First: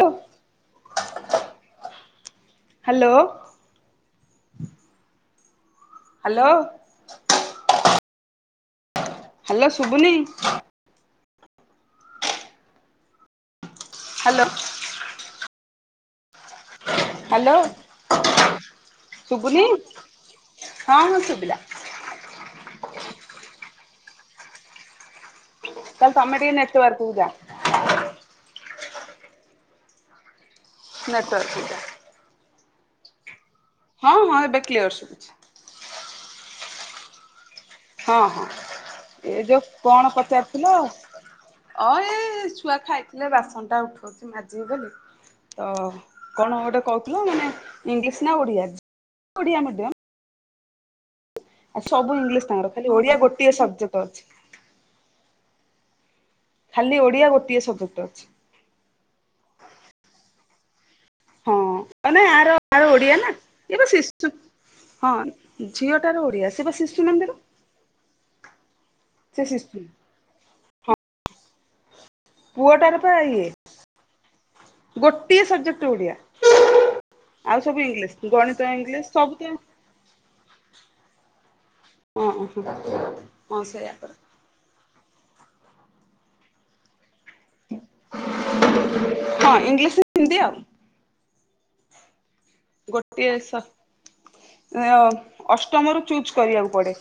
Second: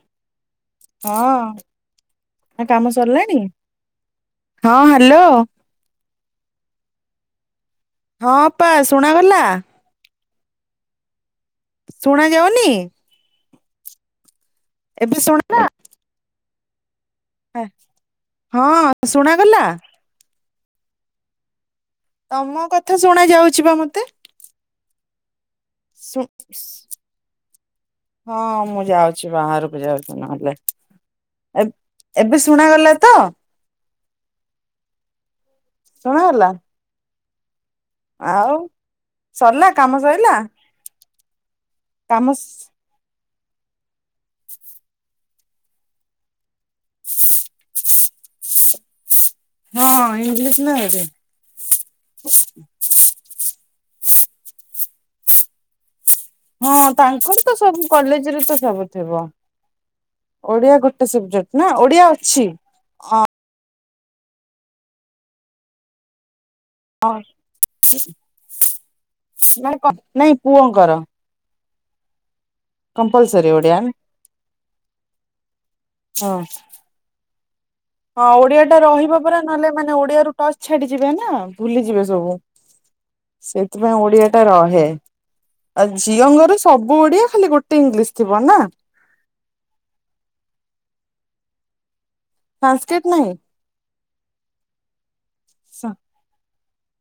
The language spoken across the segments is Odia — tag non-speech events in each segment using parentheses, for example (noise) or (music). ହଁ। ହଁ କାମ ହ୍ୟାଲୋ ସରିଲାଣି ହଁ ହ୍ୟାଲୋ‌ ହ୍ୟାଲୋ। ମାପସ (unintelligible) ହ୍ୟାଲୋ ସୁୁବୁନି। ଶୁଣା ଯାଉନି। ହ୍ୟାଲୋ। ଏବେ ଶୁଣିଲା। ହ୍ୟାଲୋ ହଁ ଶୁଣାଗଲା ଶୁଭୁନି ହଁ ହଁ ଶୁଭିଲା। ତମ କଥା ଶୁଣା ଯାଉଛି ବା ମତେ। ତାହେଲେ ତମେ ଟିକେ ନେଟୱାର୍କକୁ ଯା ହଁ ମୁ। ଯାଉଛି ବାହାରକୁ ଯାଉଛ ନହେଲେ ନେଟୱାର୍କକୁ ଯା ଏବେ ଶୁଣାଗଲା ତ। ହଁ ହଁ ଏବେ କ୍ଲିୟର୍ ସୁବୁଛି। ଶୁଣା ହେଲା। ହଁ ହଁ ଏ ଯୋଉ ସରିଲା କାମ କଣ ସରିଲା ପଚାରୁଥିଲ ଆ। ଅ କାମ ଏଇ ଛୁଆ ଖାଇ ହେଲେ ବାସନଟା ଉଠାଉଛି ମାଜିବି ବୋଲି ତ କଣ ଗୋଟେ କହୁଥିଲ ମାନେ ଇଲିଶ ନା ଓଡ଼ିଆ। ହଁ ଇଂଲିଶ ନ ହେରେ (unintelligible) ଆ ସବୁ ଇଂଲିଶ ତାଙ୍କର ଖାଲି ଓଡିଆ ଗୋଟିଏ ସବଜେକ୍ଟ ଅଛି। ହଁ ଖାଲି ଓଡିଆ ତାଙ୍କର ତ ଗୋଟିଏ ସବୁ ସବଜେକ୍ଟ ଅଛି କଲେଜ ରେ ତ ସବୁ ଥିବ ଓଡିଆ ଗୋଟେ। ସବଜେକ୍ଟ ନା ଓଡିଆ ଅଛି। ଏବେ ଶିଶୁ ହଁ ଝିଅଟାର ଓଡିଆ। ହଁ ସେ ଶିଶୁ ନଁ ନାଇଁ ପୁଅଙ୍କର ପୁଅ ଟା ର ପା ଆଏ କମ୍ପଲସରୀ ଓଡିଆ ଗୋଟିଏ ସବଜେକ୍ଟ ଓଡ଼ିଆ। ହଁ ଆଉ ସବୁ ହଁ ଇଂଲିଶ ଓଡିଆ ଗଣିତ ଟା ଇଂଲିଶ ରହିବା ପରା, ସବୁ ତ ନହେଲେ ମାନେ ଓଡିଆ ର ଟଚ୍ ଛାଡିଯିବେ ନା ଭୁଲିଯିବେ ହଁ ସବୁ। ହଁ ହଁ ସେଇଆ ସେଥିପାଇଁ କର ଓଡିଆ ଟା ରହେ ଆଉ ଝିଅଙ୍କର ସବୁ ଓଡିଆ। ଖାଲି ଗୋଟେ ଇଂଲିଶ ଥିବ ନା ହଁ ଇଂଲିଶ ହିନ୍ଦୀ ଆଉ ସାଂସ୍କ୍ରିଟ ଗୋଟିଏ ନାହିଁ ଅଷ୍ଟମରୁ ଚୁଜ୍ କରିବାକୁ।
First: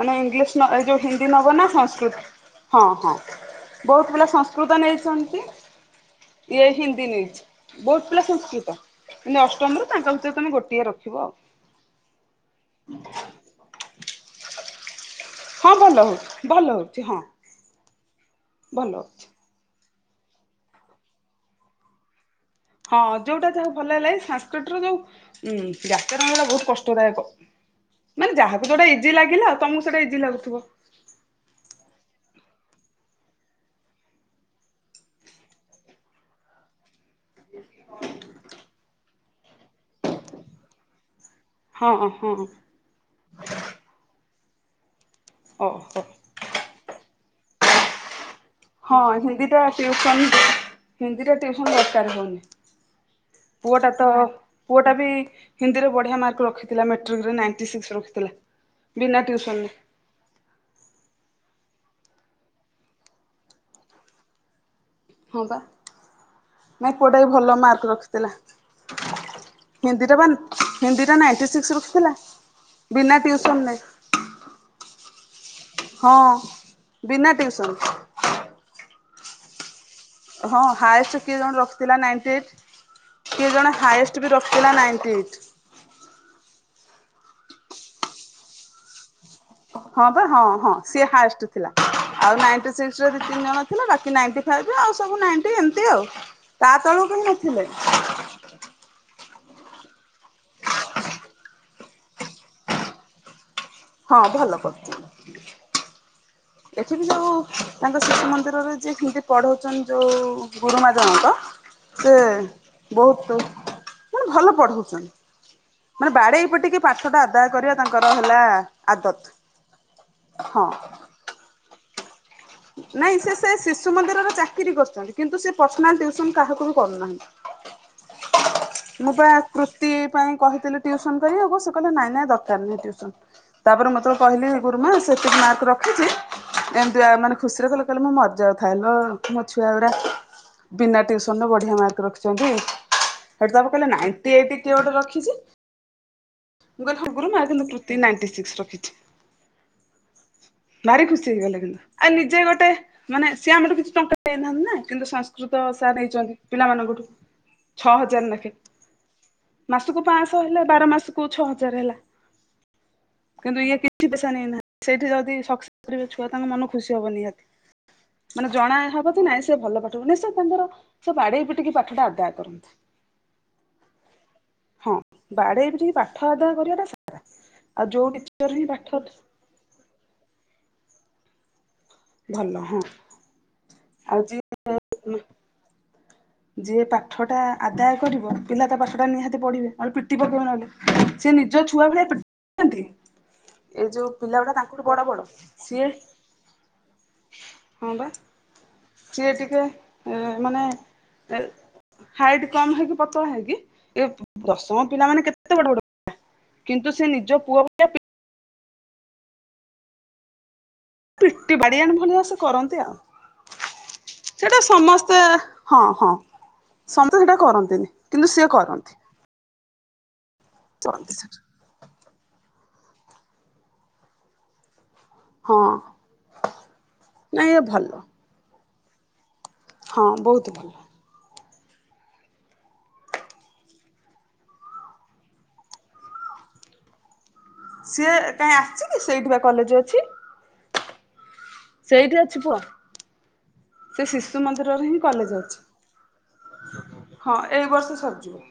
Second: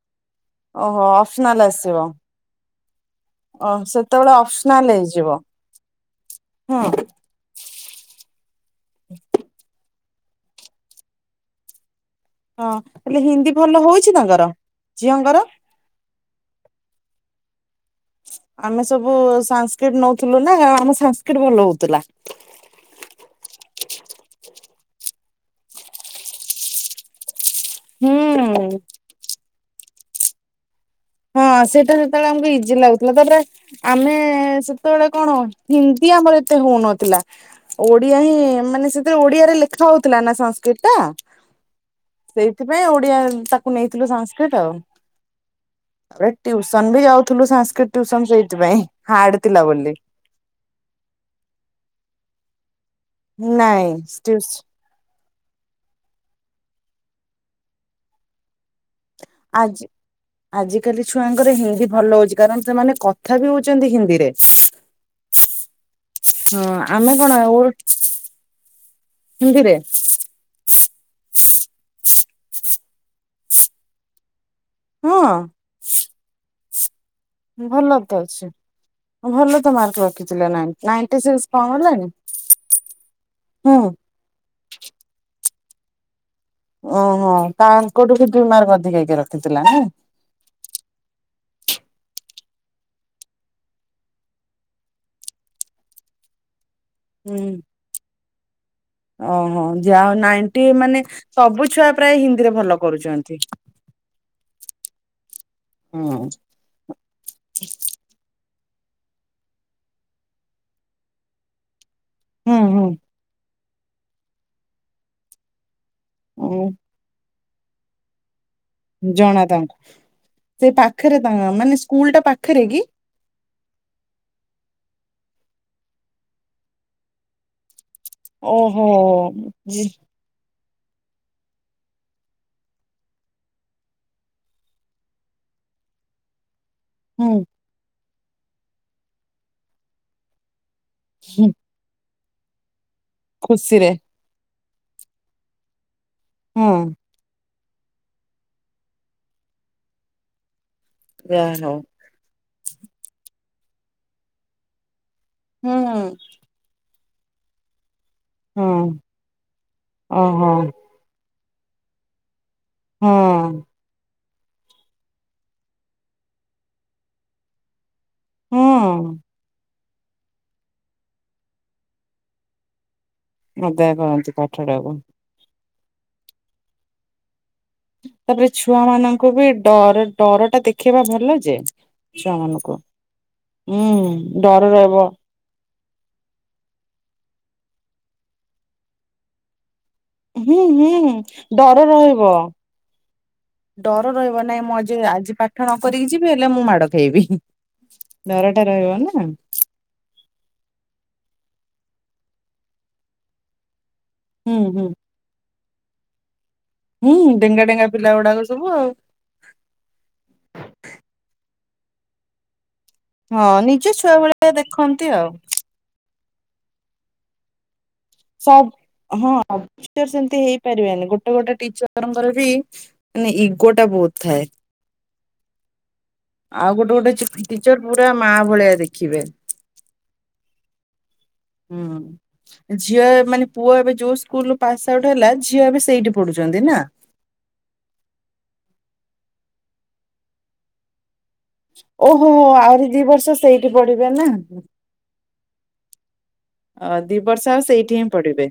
ମାନେ ଇଂଲିଶ ଏ ଯୋଉ ଓହୋ ହିନ୍ଦୀ ନବ ଅପସନାଲ ନା ଆସିବ ସଂସ୍କୃତ ହଁ ହଁ ଓ ବହୁତ ପିଲା ସେତେବେଳେ ସଂସ୍କୃତ ଅପସନାଲ ହେଇଯିବ। ନେଇଛନ୍ତି। ଏଇ ହଁ ହିନ୍ଦି ନେଇଚି, ବହୁତ ପିଲା ସଂସ୍କୃତ ଷ୍ଟମରୁ ତାଙ୍କ ଭିତରେ ତମେ ଗୋଟିଏ ରଖିବ ଆଉ। ହଁ ହେଲେ ହିନ୍ଦୀ ଭଲ ହଉଚି ତାଙ୍କର। ଝିଅଙ୍କର? ହଁ ଭଲ ହଉଚି, ଭଲ ହଉଚି ହଁ। ଆମେ ଭଲ ସବୁ ହଉଛି ସାସ୍କ୍ରଟ ନଉଥିଲୁ ନା ଆମ ସାସ୍କ୍ରିଟ ଭଲ ହଉଥିଲା। ହଁ ଯୋଉଟା ଯାହାକୁ ଭଲ ହେଲା ସାଂସ୍କ୍ରିଟର ଯୋଉ ଉ ବ୍ୟାକରଣ ଗୁଡାକ ବହୁତ କଷ୍ଟଦାୟକ। ମାନେ ଯାହାକୁ ହୁଁ। ଯୋଉଟା ଇଜି ଲାଗିଲା ଆଉ ତମକୁ ସେଟା ଇଜି ଲାଗୁଥିବ। ହଁ ସେଇଟା ସେତେବେଳେ ଆମକୁ ଇଜି ଲାଗୁଥିଲା ତାପରେ ଆମେ ସେତେବେଳେ କଣ ହିନ୍ଦୀ ଆମର ଅ ଏତେ ହୋଉନଥୁଲା ଓଡ଼ିଆ ହିଁ ମାନେ ସେତେଳେ ଓଡ଼ିଆରେ ଲେଖା ହଉଥିଲା ନା ସାଂସ୍କ୍ରିଟା। ହଁ ହଁ ସେଇଥିପାଇଁ ଓଡ଼ିଆ ତାକୁ ନେଇଥିଲୁ ସାଂସ୍କ୍ରିଟ୍ ଆଉ। ଓହୋ ଆବେ ଟ୍ୟୁସନ୍ ବି ଯାଉଥୁଲୁ ସାଂସ୍କ୍ରି ଟ୍ୟୁସନ୍ ଯେ। ହଁ ହିନ୍ଦୀଟା ଟ୍ୟୁସନ୍ ହିନ୍ଦୀଟା ଟ୍ୟୁସନ୍ ଦକାର ହଉନି। ନାଇଁ ପୁଅଟା ତ ଟିଉସ ପୁଅଟା ବି ହିନ୍ଦୀରେ ବଢ଼ିଆ ମାର୍କ ରଖିଥିଲା ମେଟ୍ରିକ୍ ରେ ନାଇଣ୍ଟି ସିକ୍ସ ରଖିଥିଲା। ବିନା ଟ୍ୟୁସନରେ ଆଜି ଆଜିକାଲି ଛୁଆଙ୍କର ହିନ୍ଦୀ ଭଲ ହୋଉଚି କାରଣ ସେମାନେ କଥା ବି ହୋଉଚନ୍ତି ହିନ୍ଦୀରେ। ହଁ ପା ହଁ ନାଇଁ ଆମେ ପୁଅଟା ବି କଣ ଭଲ ଓ ମାର୍କ ରଖିଥିଲା। ହିନ୍ଦୀରେ ହିନ୍ଦୀଟା ବା ହିନ୍ଦୀଟା ନାଁ ଏସେସ୍ ସିକ୍ସ ରଖିଥିଲା ବିନା ଟ୍ୟୁସନ୍ ରେ। ହଁ? ହଁ। ବିନା ଭଲ ଟିଉସନ ତ ଅଛି ଭଲ ତ ମାର୍କ ର ହଁ ହାଏଷ୍ଟ୍ କିଏ ଜଣେ ରଖିଥିଲା ନାଇଣ୍ଟି ଏଇଟ୍। କିଏ ଜଣେ ହୁଁ ହାଏଷ୍ଟ୍ ବି ରଖିଥିଲା ନାଇଣ୍ଟି ଏଇଟ୍। ଓହୋ ତାଙ୍କଠୁ ବି ଦ ମାର ଅଧିକକି ରଖ ହଁ ବା ହଁ ହଁ ସିଏ ହାଏଷ୍ଟ ଥିଲା। ଆଉ ନାଇଣ୍ଟି ସିକ୍ସ ରେ ଦି ତିନି ଜଣ ଥିଲା ବାକି ନାଇ ଫାଇ ରେ ଆଉ ସବୁ ନାଇ ଏମିତି ଆଉ। ତା ତଳକୁ ପଣ ହୁଁ। ନଥିଲେ ଓହୋ ଯାହାଉ ନାଇଟି ମାନେ ସବୁ ଛୁଆ ପ୍ରାୟ ହିନ୍ଦୀରେ ଭଲ କରୁଛନ୍ତି ହଁ ଭଲ କରୁଛି ହୁଁ ଦେଖିବି ଯୋଉ ତାଙ୍କ ଶିଶୁ ମନ୍ଦିର ରେ ହିତି ପଢଉଚନ୍ତି ଯୋଉ ଗୁରୁମା ଜଣଙ୍କ ସେ ହୁଁ ହୁଁ ବହୁତ ମାନେ ଭଲ ପଢଉଛନ୍ତି। ମାନେ ବାଡେଇ ଉଁ ଏଇପଟ ଟିକେ ପାଠ ଟା ଆଦାୟ କରିବା ତାଙ୍କର ହେଲା ଆଦତ। ଜଣା ତାଙ୍କୁ ହଁ ସେ ପାଖରେ ତାଙ୍କ ମାନେ ସ୍କୁଲ ଟା ପାଖ ନାଇଁ ସେ ସେ ଶିଶୁ ମନ୍ଦିରର ଚାକିରି କରୁଚନ୍ତି। କିନ୍ତୁ ସେ ପର୍ସନାଲୁସନ କାହାକୁ ବି କରୁନାହିଁ। ଓହୋ ମୁଁ ପ୍ରାୟ ଜି କୃତି ପାଇଁ କହିଥିଲି। ଟିଉସନ୍ କରିବାକୁ କିଲ ନାଇଁ ନାଇଁ ଦରକାରନି ଟିଉସନ୍, ତାପରେ ମୁଁ ଯେତେବେଳେ କହିଲି ଗୁରୁମା ସେ ଏତିକି ମାର୍କ ରଖ୍ ଏମତିଆ ହୁଁ ମାନେ ଖୁସିରେ କହିଲେ କଲେ ମୁ ମରିଯାଉ ଥାଏ ଲୋ, ମୋ ଛୁଆା ଗୁଡା ବିନା ହୁଁ ଟୁସନ ବଢିଆ ମାର୍କ ଠ ତମ ଖୁସିରେ କହିଲେ ନାଇ ଏ କିଏ ଗୋଟେ ରଖିଛି ହଁ। ମୁ କହିଲି ହର ଗୁରୁ ନାଗେନ୍ଦ୍ର କୃତି ନାଇଣ୍ଟି ସିକ୍ସ ରଖିଚି। ଭାରି ଖୁସି ଯାହା ହେଇଗଲେ ହଉ। କିନ୍ତୁ ଆଉ ନିଜେ ଗୋଟେ ମାନେ ସେ ଆମର କିଛି ଟଙ୍କା ଦେଇନାହାନ୍ତି ନା କିନ୍ତୁ ସଂସ୍କୃତ ହୁଁ ସାର୍ ହଁ ନେଇଚନ୍ତି ପିଲାମାନଙ୍କଠୁ ଛଅ ହଜାର ଲେଖାଏ, ମାସକୁ ପାଞ୍ଚଶହ ଓହୋ ହେଲା ବାର ମାସକୁ ଛଅ ହଜାର ହେଲା। ହଁ କିନ୍ତୁ ଇ କିଛି ସେଇଠି ଯଦି ସକ୍ସସ କରିବେ ଛୁଆ ତାଙ୍କ ମନ ଖୁସି ହବନ ନିହାତି। ମାନେ ଜଣା ହବ ହଁ। ନାଇଁ ସେ ଭଲ ପା ସେ ତାଙ୍କର ସେ ବାଡେଇ ପିଟିକି ପାଠଟା ଆଦାୟ କରନ୍ତି। ମ ଦେ କନ୍ତି ପାଠ ହଁ ଟାକୁ ବାଡେଇ ପାଠ ଆଧା କରିବାଟା ସାରା ତାପରେ ଛୁଆ ମାନଙ୍କୁ ବି ଡର ଡର ଟା ଦେଖେଇବା ଭଲ ଯେ ଭଲ ଛୁଆମାନଙ୍କୁ। ହଁ ଆଉ ହୁଁ ଯିଏ ଡର ରହିବ। ଯିଏ ପାଠଟା ଆଦାୟ କରିବ ପିଲା ତା ପାଠଟା ନିହାତି ପଢ଼ିବେ ଆରେ ପ୍ରୀତି ପକେଇବା ହୁଁ ହୁଁ ନହଲେ ସେ ନିଜ ଡର ଛୁଆ ଭଳିଆନ ରହିବ। ପିଟନ୍ତି। ଏ ଯୋଉ ଡର ପିଲା ରହିବ ଗୁଡା ନାଇଁ ମୁଁ ତାଙ୍କଠୁ ଆଜି ବଡ ବଡ ଆଜି ପାଠ ନ ସିଏ କରିକି ଯିବି ହେଲେ ମୁଁ ମାଡ ଖାଇବି। ହଁ ବା ଡରଟା ରହିବ ନା ସିଏ ଟିକେ ମାନେ ହାଇଟ କମ ହେଇକି ପତଳା ହେଇକି ଏ ହୁଁ ଦଶମ ହୁଁ ପିଲା ମାନେ କେତେ ତେ ବଡ଼ ବଡ଼ ହୁଁ ଡେଙ୍ଗା ଡେଙ୍ଗା ପିଲା ଗୁଡାକ ସବୁ ଆଉ। ପିଟି ବାଡି ଆଣି ଭଳିଆ ସେକରନ୍ତି ଆଉ। ହଁ ନିଜ ଛୁଆ ଭଳିଆ ସେଟା ଦେଖନ୍ତି ସମସ୍ତେ ଆଉ ହଁ ହଁ। ସମତେ ସେଇଟା କରନ୍ତିନି। କିନ୍ତୁ ସିଏ କରନ୍ତି। ସବ ହଁ ସେମତି ହେଇପାରିବନି କରନ୍ତି ଗୋଟେ ସେଠି ଗୋଟେ ଟିଚରଙ୍କର ବି ମାନେ ଇଗୋ ଟା ବହୁତ ଥାଏ। ହଁ। ଆଉ ଗୋଟେ ଗୋଟେ ଚି ନାଇଁ ଏ ଟିଚର ଭଲ ପୁରା ମା ଭଳିଆ ଦେଖିବେ। ହଁ ବହୁତ ଭଲ। ହୁଁ ଝିଅ ମାନେ ପୁଅ ଏବେ ଯୋଉ ସ୍କୁଲୁ ପାସ୍ ଆଉଟ୍ ହେଲା ଝିଅ ଏବେ ସେଇଠି ପ ଢୁଛନ୍ତି ନା। ସିଏ କାହିଁ ଆସିଛି କି ସେଇଠି ବା କଲେଜ ଅଛି। ସେଇଠି ଓହୋ ଅଛି ପୁଅ ଆହୁରି ଦି ବର୍ଷ ସେଇଠି ସେ ପଢିବେ ନା? ଶିଶୁ ମନ୍ଦିରରେ ହିଁ କଲେଜ ଅଛି ଅ ଦି ହଁ ବର୍ଷ ଆ ଏଇ ସେଇଠି ହିଁ ସରିଯିବ। ପଢିବେ।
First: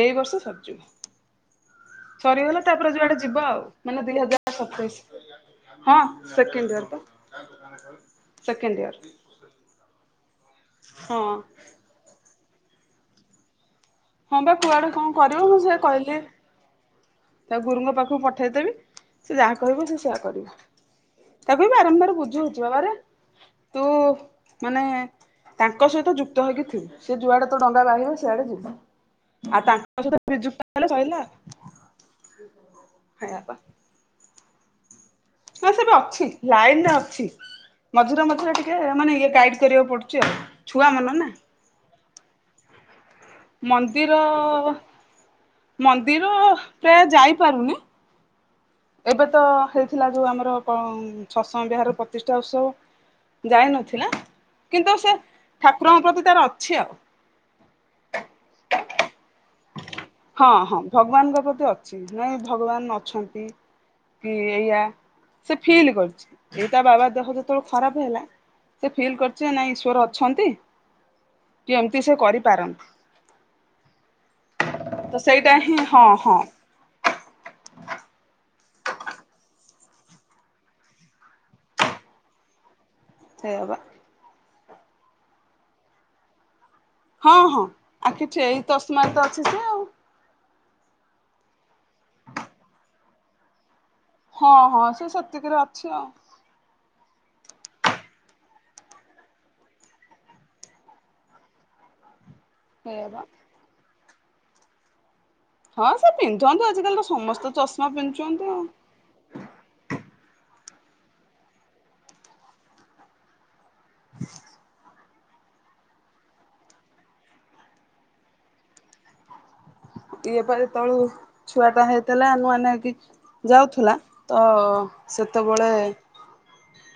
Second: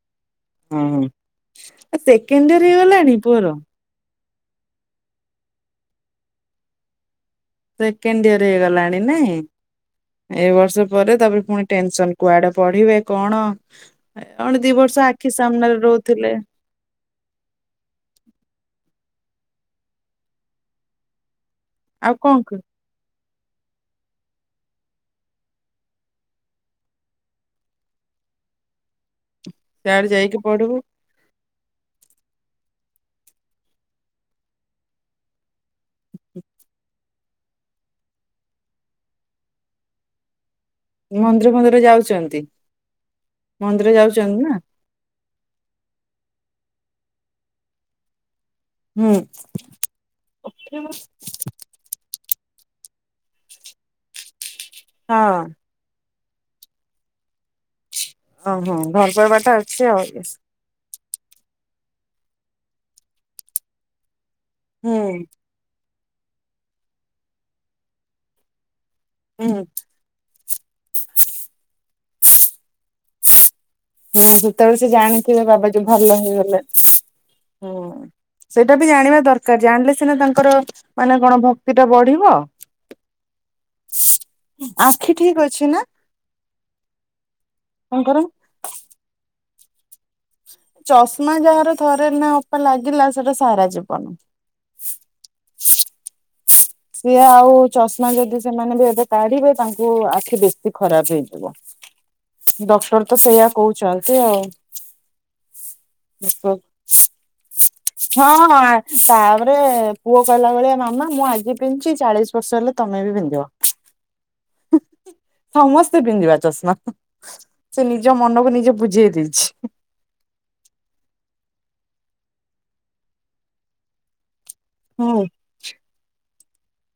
ଏଇ ବର୍ଷ ହଁ ସରିଯିବ, ସେକେଣ୍ଡ ସରିଗଲେ ଇୟର ତାପରେ ହେଇଗଲାଣି ଯୁଆଡେ ଯିବା ପୁଅର? ଆଉ ମାନେ ଦି ହଜାର ସତେଇଶ ହଁ ସେକେଣ୍ଡ ଇୟର ପା। ସେକେଣ୍ଡ ଇୟର ସେକେଣ୍ଡ ଇୟର ହେଇଗଲାଣି ନାଇଁ। ଏ ବର୍ଷ ପରେ ହଁ। ତାପରେ ପୁଣି ଟେନସନ କୁଆଡେ ପଢିବେ କଣ? ହଁ ବା କଣେ ଦି କୁଆଡେ କଣ ବର୍ଷ ଆଖି କରିବ ମୁଁ ସେୟା ସାମ୍ନାରେ କହିଲି ରହୁଥିଲେ। ତା ଗୁରୁଙ୍କ ପାଖକୁ ପଠେଇଦେବି। ସେ ଯାହା କହିବ ସେ ସେୟଆ କରିବ। ତାକୁ ବି ଆଉ ବାରମ୍ବାର କଣ କ ବୁଝୁଉଛି ବାବା ରେ ତୁ ମାନେ ତାଙ୍କ ସହିତ ଯୁକ୍ତ ହେଇକି ଥିବୁ, ସେ ଯୁଆଡେ ତୋ ଡଙ୍ଗା ବାହିବେ ସିଆଡେ ଯିବୁ। ଆଉ ତାଙ୍କ ସିଆଡେ ସହ ଯାଇକି ବିଯୁକ୍ତ ପଢିବୁ ହେଲେ ସଇଲା ଆଉ। ସେୟା ପା। ହଁ ସେଟା ଅଛି ଲାଇନ ରେ ଅଛି। ମଝିରେ ମଝିରେ ଟିକେ ମାନେ ଇଏ ଗାଇଡ କରିବାକୁ ପଡୁଚି ଆଉ। ଛୁଆ ମନ ନା। ମନ୍ଦିର ଫନ୍ଦିର ଯାଉଚନ୍ତି? ମନ୍ଦିର ଅ ମନ୍ଦିର ପ୍ରାୟ ଯାଇପାରୁନି। ହୁଁ ଏବେ ତ ହେଇଥିଲା ଯୋଉ ଆମର କଣ ସତସଙ୍ଗ ବିହାର ପ୍ରତିଷ୍ଟା ବ ସେ ଯାଇ ନଥିଲା କିନ୍ତୁ ସେ ହଁ ଠାକୁରଙ୍କ ପ୍ରତି ତାର ଅଛି ଆଉ। ଓହୋ ଘର ପାଇବା ଟା ଅଛି ଆଉ ହଁ ହଁ ଭଗବାନଙ୍କ ପ୍ରତି ଛି। ନାଇଁ ଭଗବାନ ଅଛନ୍ତି। କି ଏଇଆ ହୁଁ ସେ ଫିଲ୍ କରୁଚି ଏଇ ତା ବାବା ଦେହ ଯେତେବେଳେ ଖରାପ ହେଲା ସେ ଫିଲ୍ ହୁଁ କରିଚି ନାଇଁ ଈଶ୍ୱର ଅଛନ୍ତି। କି ଏମତି ସେ କରିପାରନ୍ତି। ହୁଁ ସେତେବେଳେ ସେ ତ ଜାଣିଥିବେ ସେଇଟା ବାବା ହିଁ ଯଉ ହଁ ଭଲ ହଁ ହେଇଗଲେ ହୁଁ। ସେଇଟା ବି ଜାଣିବା ଦରକାର, ଜାଣିଲେ ସିନା ତାଙ୍କର ମାନେ କଣ ଭକ୍ତି ଟା ବଢିବ। (inaudible) ସେଇୟା ପା। ଆଖି ଠିକ ଅଛି ନା? ହଁ ହଁ ତାଙ୍କର ଆଖିଠି ଏଇ ଚଷମା ତ ଅଛି ସେ ଆଉ। ଚଷମା ଯାହାର ଥରେ ନା ଅପା ଲାଗିଲା ସେଟା ସାରା ଯିବ ହଁ ହଁ ସେ ସେତିକରେ ଅଛି ଆଉ ସିଏ ଆଉ ଚଷମା ଯଦି ସେମାନେ ବି ଏବେ କାଢିବେ ତାଙ୍କୁ ଆଖି ବେଶୀ ଖରାପ ହେଇଯିବ। ଡକ୍ଟର ସେଇଆ ତ ବା ସେଇୟା କହୁଛନ୍ତି ଆଉ। ହଁ ସେ ପିନ୍ଧନ୍ତୁ ଆଜିିକାଲି ତ ସମସ୍ତେ ଚଷ ହଁ ହଁ ତାପରେ ପୁଅ ଭଳିଆ ମାମା ମୁଁ ଆଜି ପିନ୍ଧିଛି ଚାଳିଶ ବର୍ଷ ହେଲେ ତମେ ବି ପିନ୍ଧିବ। ହ। ସମସ୍ତେ ପିନ୍ଧିବା ଚଷମା। ସେ ନିଜ ମନକୁ ନିଜେ ବୁଝେଇ ଦେଇଛି। ଇଏ ପରେ ତଳୁ ଛୁଆ ଟା ହେଇଥିଲା ନୂଆ ନେ ହେକି ଯାଉଥିଲା। ତ ହୁଁ ସେତେବେଳେ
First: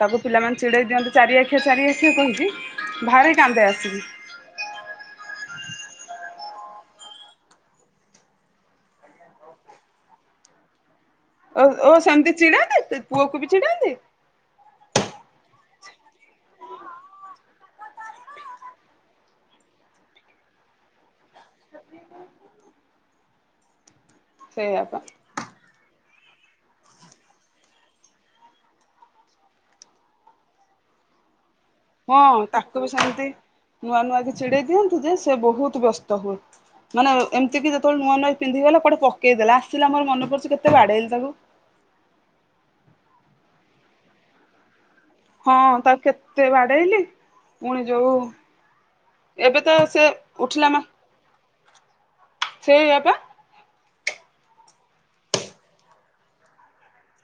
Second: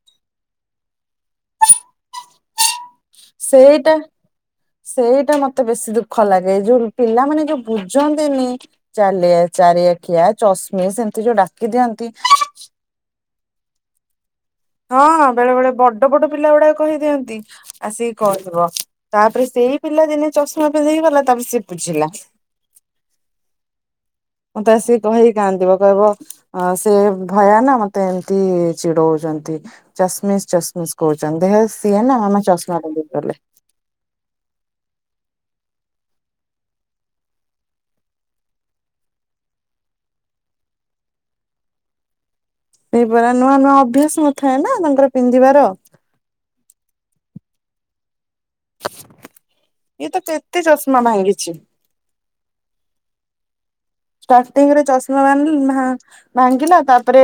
ତାକୁ ପିଲାମାନେ ଚିଡେଇ ଦିଅନ୍ତୁ ଚାରିଆଖିଆ ଚାରିଆଖିଆ କହିକି। ଭାରି କାନ୍ଦେ ସେଇଟା ଆସିକି। ସେଇଟା ମତେ ମତେ ବେଶୀ ଦୁଃଖ ଲାଗେ ଯୋଉ ପିଲାମାନୋନେ ଯୋଉ ବୁଝନ୍ତିନି ଚାଲିଆ ଚାରିଆଖିଆ। (inaudible) ଓ ଓ ଦିଅନ୍ତି ସେମିତି ଚିଡାନ୍ତି ପୁଅକୁ ବି ଚିଡାନ୍ତି। ହଁ ହଁ ବେଳେ ବେଳେ ବଡ ବଡ ପିଲା ଗୁଡାକ କହିଦିଅନ୍ତି ଆସିକି କହିବ ତାପରେ ସେ ସେଇ ପିଲା ଦିନେ ଚଷମା ପିନ୍ଧିକି ଗଲା ତାପରେ ସେି ବୁଝିଲା। ମୁଁ ତ ଆସିକି ସେଇଆପା। କହିକି କାଦିବ କହିବ ଅ ସେ ଭୟାନ ମତେ ଏମିତି ଚିଡଉଛନ୍ତି ଚଷମିସ୍ ଚଷମିଶ। ଚନ୍ଦେବସେ। ହଁ ତାକୁ ବି ସେମିତି ନୂଆ ନୂଆ କି ଚଛିଡେଇ ଦିଅନ୍ତୁ ଯେ ସେ ବହୁତ ବ୍ୟସ୍ତ ହୁଏ। ପ ମାନେ ଏମିତି କି ଯେତେବେଳେ ନୂଆ ନୂଆ ପିନ୍ଧି ଗଲା କୋଟେ ପକେଇଦେଲା ଆସିଲା ମୋର ମନ ପଡଚଛି କେତେ ବାଡ ହେଇଲି ତାକୁ। ସେଇପରା ନୂଆ ନୂଆ ଅଭ୍ୟାସ ନଥାଏ ନା ତାଙ୍କର। ହଁ ପିନ୍ଧିବାର ତାକୁ କେତେ ବାଡେଇଲି ପୁଣି ଯୋଉ। ଏବେ ତ ସେ ଇଏ କେତେ ଉଠିଲା ମା ଚଷମା ଭାଙ୍ଗିଛି ସେଇ ଆପା। ଷ୍ଟାର୍ଟିଂରେ ଚଷମା ଭାଙ୍ଗିଲା ତାପରେ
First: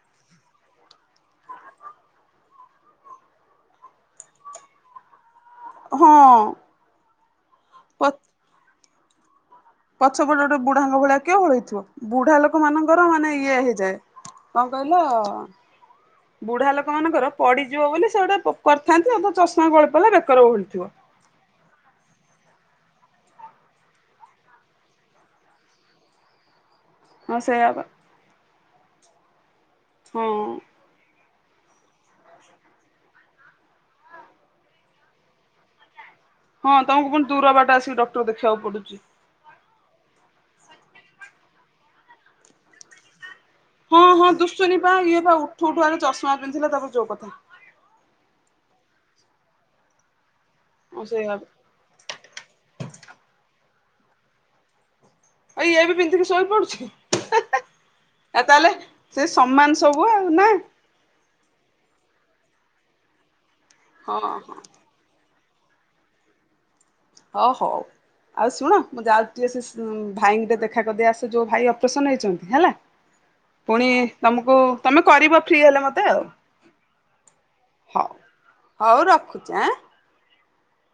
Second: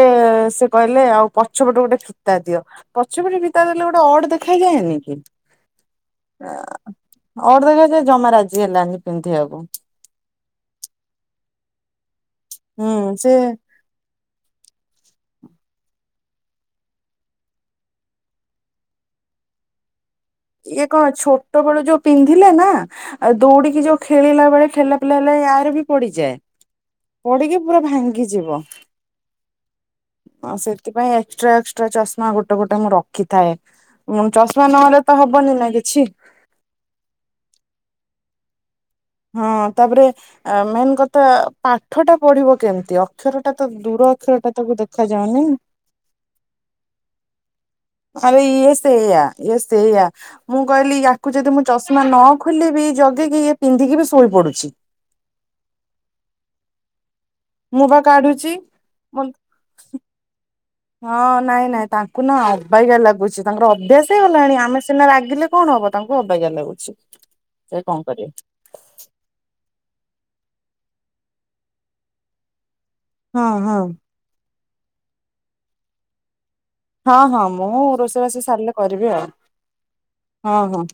ସେ କହିଲେ ଆଉ ପଛ ଗୋଟେ ଗୋଟେ ଫୀତା ଦିଅ ପଛ ପଟେ ଫିତା ଦେଲେ ଗୋଟେ ଅଡ ଦେଖାଯାଏନି କି? ହଁ। ଅର୍ ଦେଖଛ ଜମା ରାଜି ହେଲାଣି ପିନ୍ଧିବାକୁ। ପଛ ପଟ ଗୋଟେ ବୁଢାଙ୍ଗ ଭଳିଆ କେଏ ଓହଳେଇଥିବ। ବୁଢା ଲୋକ ହୁଁ ମାନଙ୍କର ମାନେ ସେ ଇଏ ହେଇଯାଏ କଣ କହିଲ ବୁଢା ଲୋକ ମାନଙ୍କର ପଡିଯିବ ବୋଲି ସେ ଗୋଟେ କରିଥାନ୍ତି ଚଷମା ଗଳି ପଲେ। ଇଏ କଣ ଛୋଟ ବେଳୁ ଯୋଉ ପିନ୍ଧିଲେ ନା। ଆଉ ଦୌଡିକି ଯୋଉ ଖେଳିଲା ବେଳେ ଠେଲା ପିଲା ହେଲେ ୟାର ବି ପଡିଯାଏ। ହଁ ପଡିକି ସେଇଆ ପା ପୁରା ଭାଙ୍ଗି ଯିବ। ହଁ ସେଥିପାଇଁ ଏକ୍ସଟ୍ରା ଏକ୍ସଟ୍ରା ଚଷମା ଗୋଟେ ଗୋଟେ ମୁଁ ରଖିଥାଏ ମୁ ଚଷମା ନହଲେ ତ ହବନି ନା କିଛି। ହଁ ତମକୁ ପଣ ଦୂର ବାଟ ଆିକି ଡକ୍ଟର ଦେଖିବାକୁ ପଡୁଛି। ହଁ ତାପରେ ମେନ୍ କଥା ପାଠ ଟା ପଢିବ କେମତି ଅ। ଅକ୍ଷର ଟା ତ ହଁ ଦୂର ହଁ ଅକ୍ଷର ଟା ଦୁଶୁନି ତାକୁ ପା ଦେଖା ଇଏ ପା ଯାଉନି। ଉଠୁ ଉଠୁ ଆଗେ ଚଷମା ପିନ୍ଧିଲା ତାପରେ ଯୋଉ କଥା ଆରେ ଏ ସେ ଏୟା ଏ ସେୟା। ମୁଁ କହିଲି ହଁ ସେଇଆ ୟାକୁ ଆଉ ଯଦି ମୁଁ ଚଷମା ନ ଖୋଲିବି ଜଗିକି ଇଏ ପିନ୍ଧିକି ବି ଶୋଇ ପଡୁଛି। ଆଇଏ ବି ପିନ୍ଧିକି ଶୋଇ ପଡୁଛି। ମୁଁ ବା ଆ କାଢୁଛି ତାହେଲେ ମୁଁ ସେ ସମ୍ମାନ ସବୁ ଆଉ ନା ହଁ ନାଇଁ ନାଇଁ ତା କୁ ନା ଅବାଜା ଲାଗୁଛି ତାଙ୍କର ଅଭ୍ୟାସ ହଁ ହଇ ହଁ। ଗଲାଣି ଆମେ ସିନା ରାଗିଲେ କଣ ହବ ତାଙ୍କୁ ଅବାଜା ଲାଗୁଛି ହଁ ସେ ହଉ କଣ କରିବେ ଆଉ ଶୁଣ ମୁଁ ଯାଉଛି ସେ ଭାଇଙ୍କଟେ ଦେଖ ଦୋ କରିି ଆସେ ଯୋଉ ଭାଇ ଅପରେସନ ହେଇଛନ୍ତି ହେଲା ହଁ ହଁ ପୁଣି ତମକୁ ତମେ କରିବ ଫ୍ରି ହେଲେ ମତେ ଆଉ ହଁ ହଁ ମୁଁ ହଉ ରୋଷେଇବାସି ସାରିଲେ ହଉ କରିବି ଆଉ ରଖୁଛି ଆଁ। ହଁ ହଁ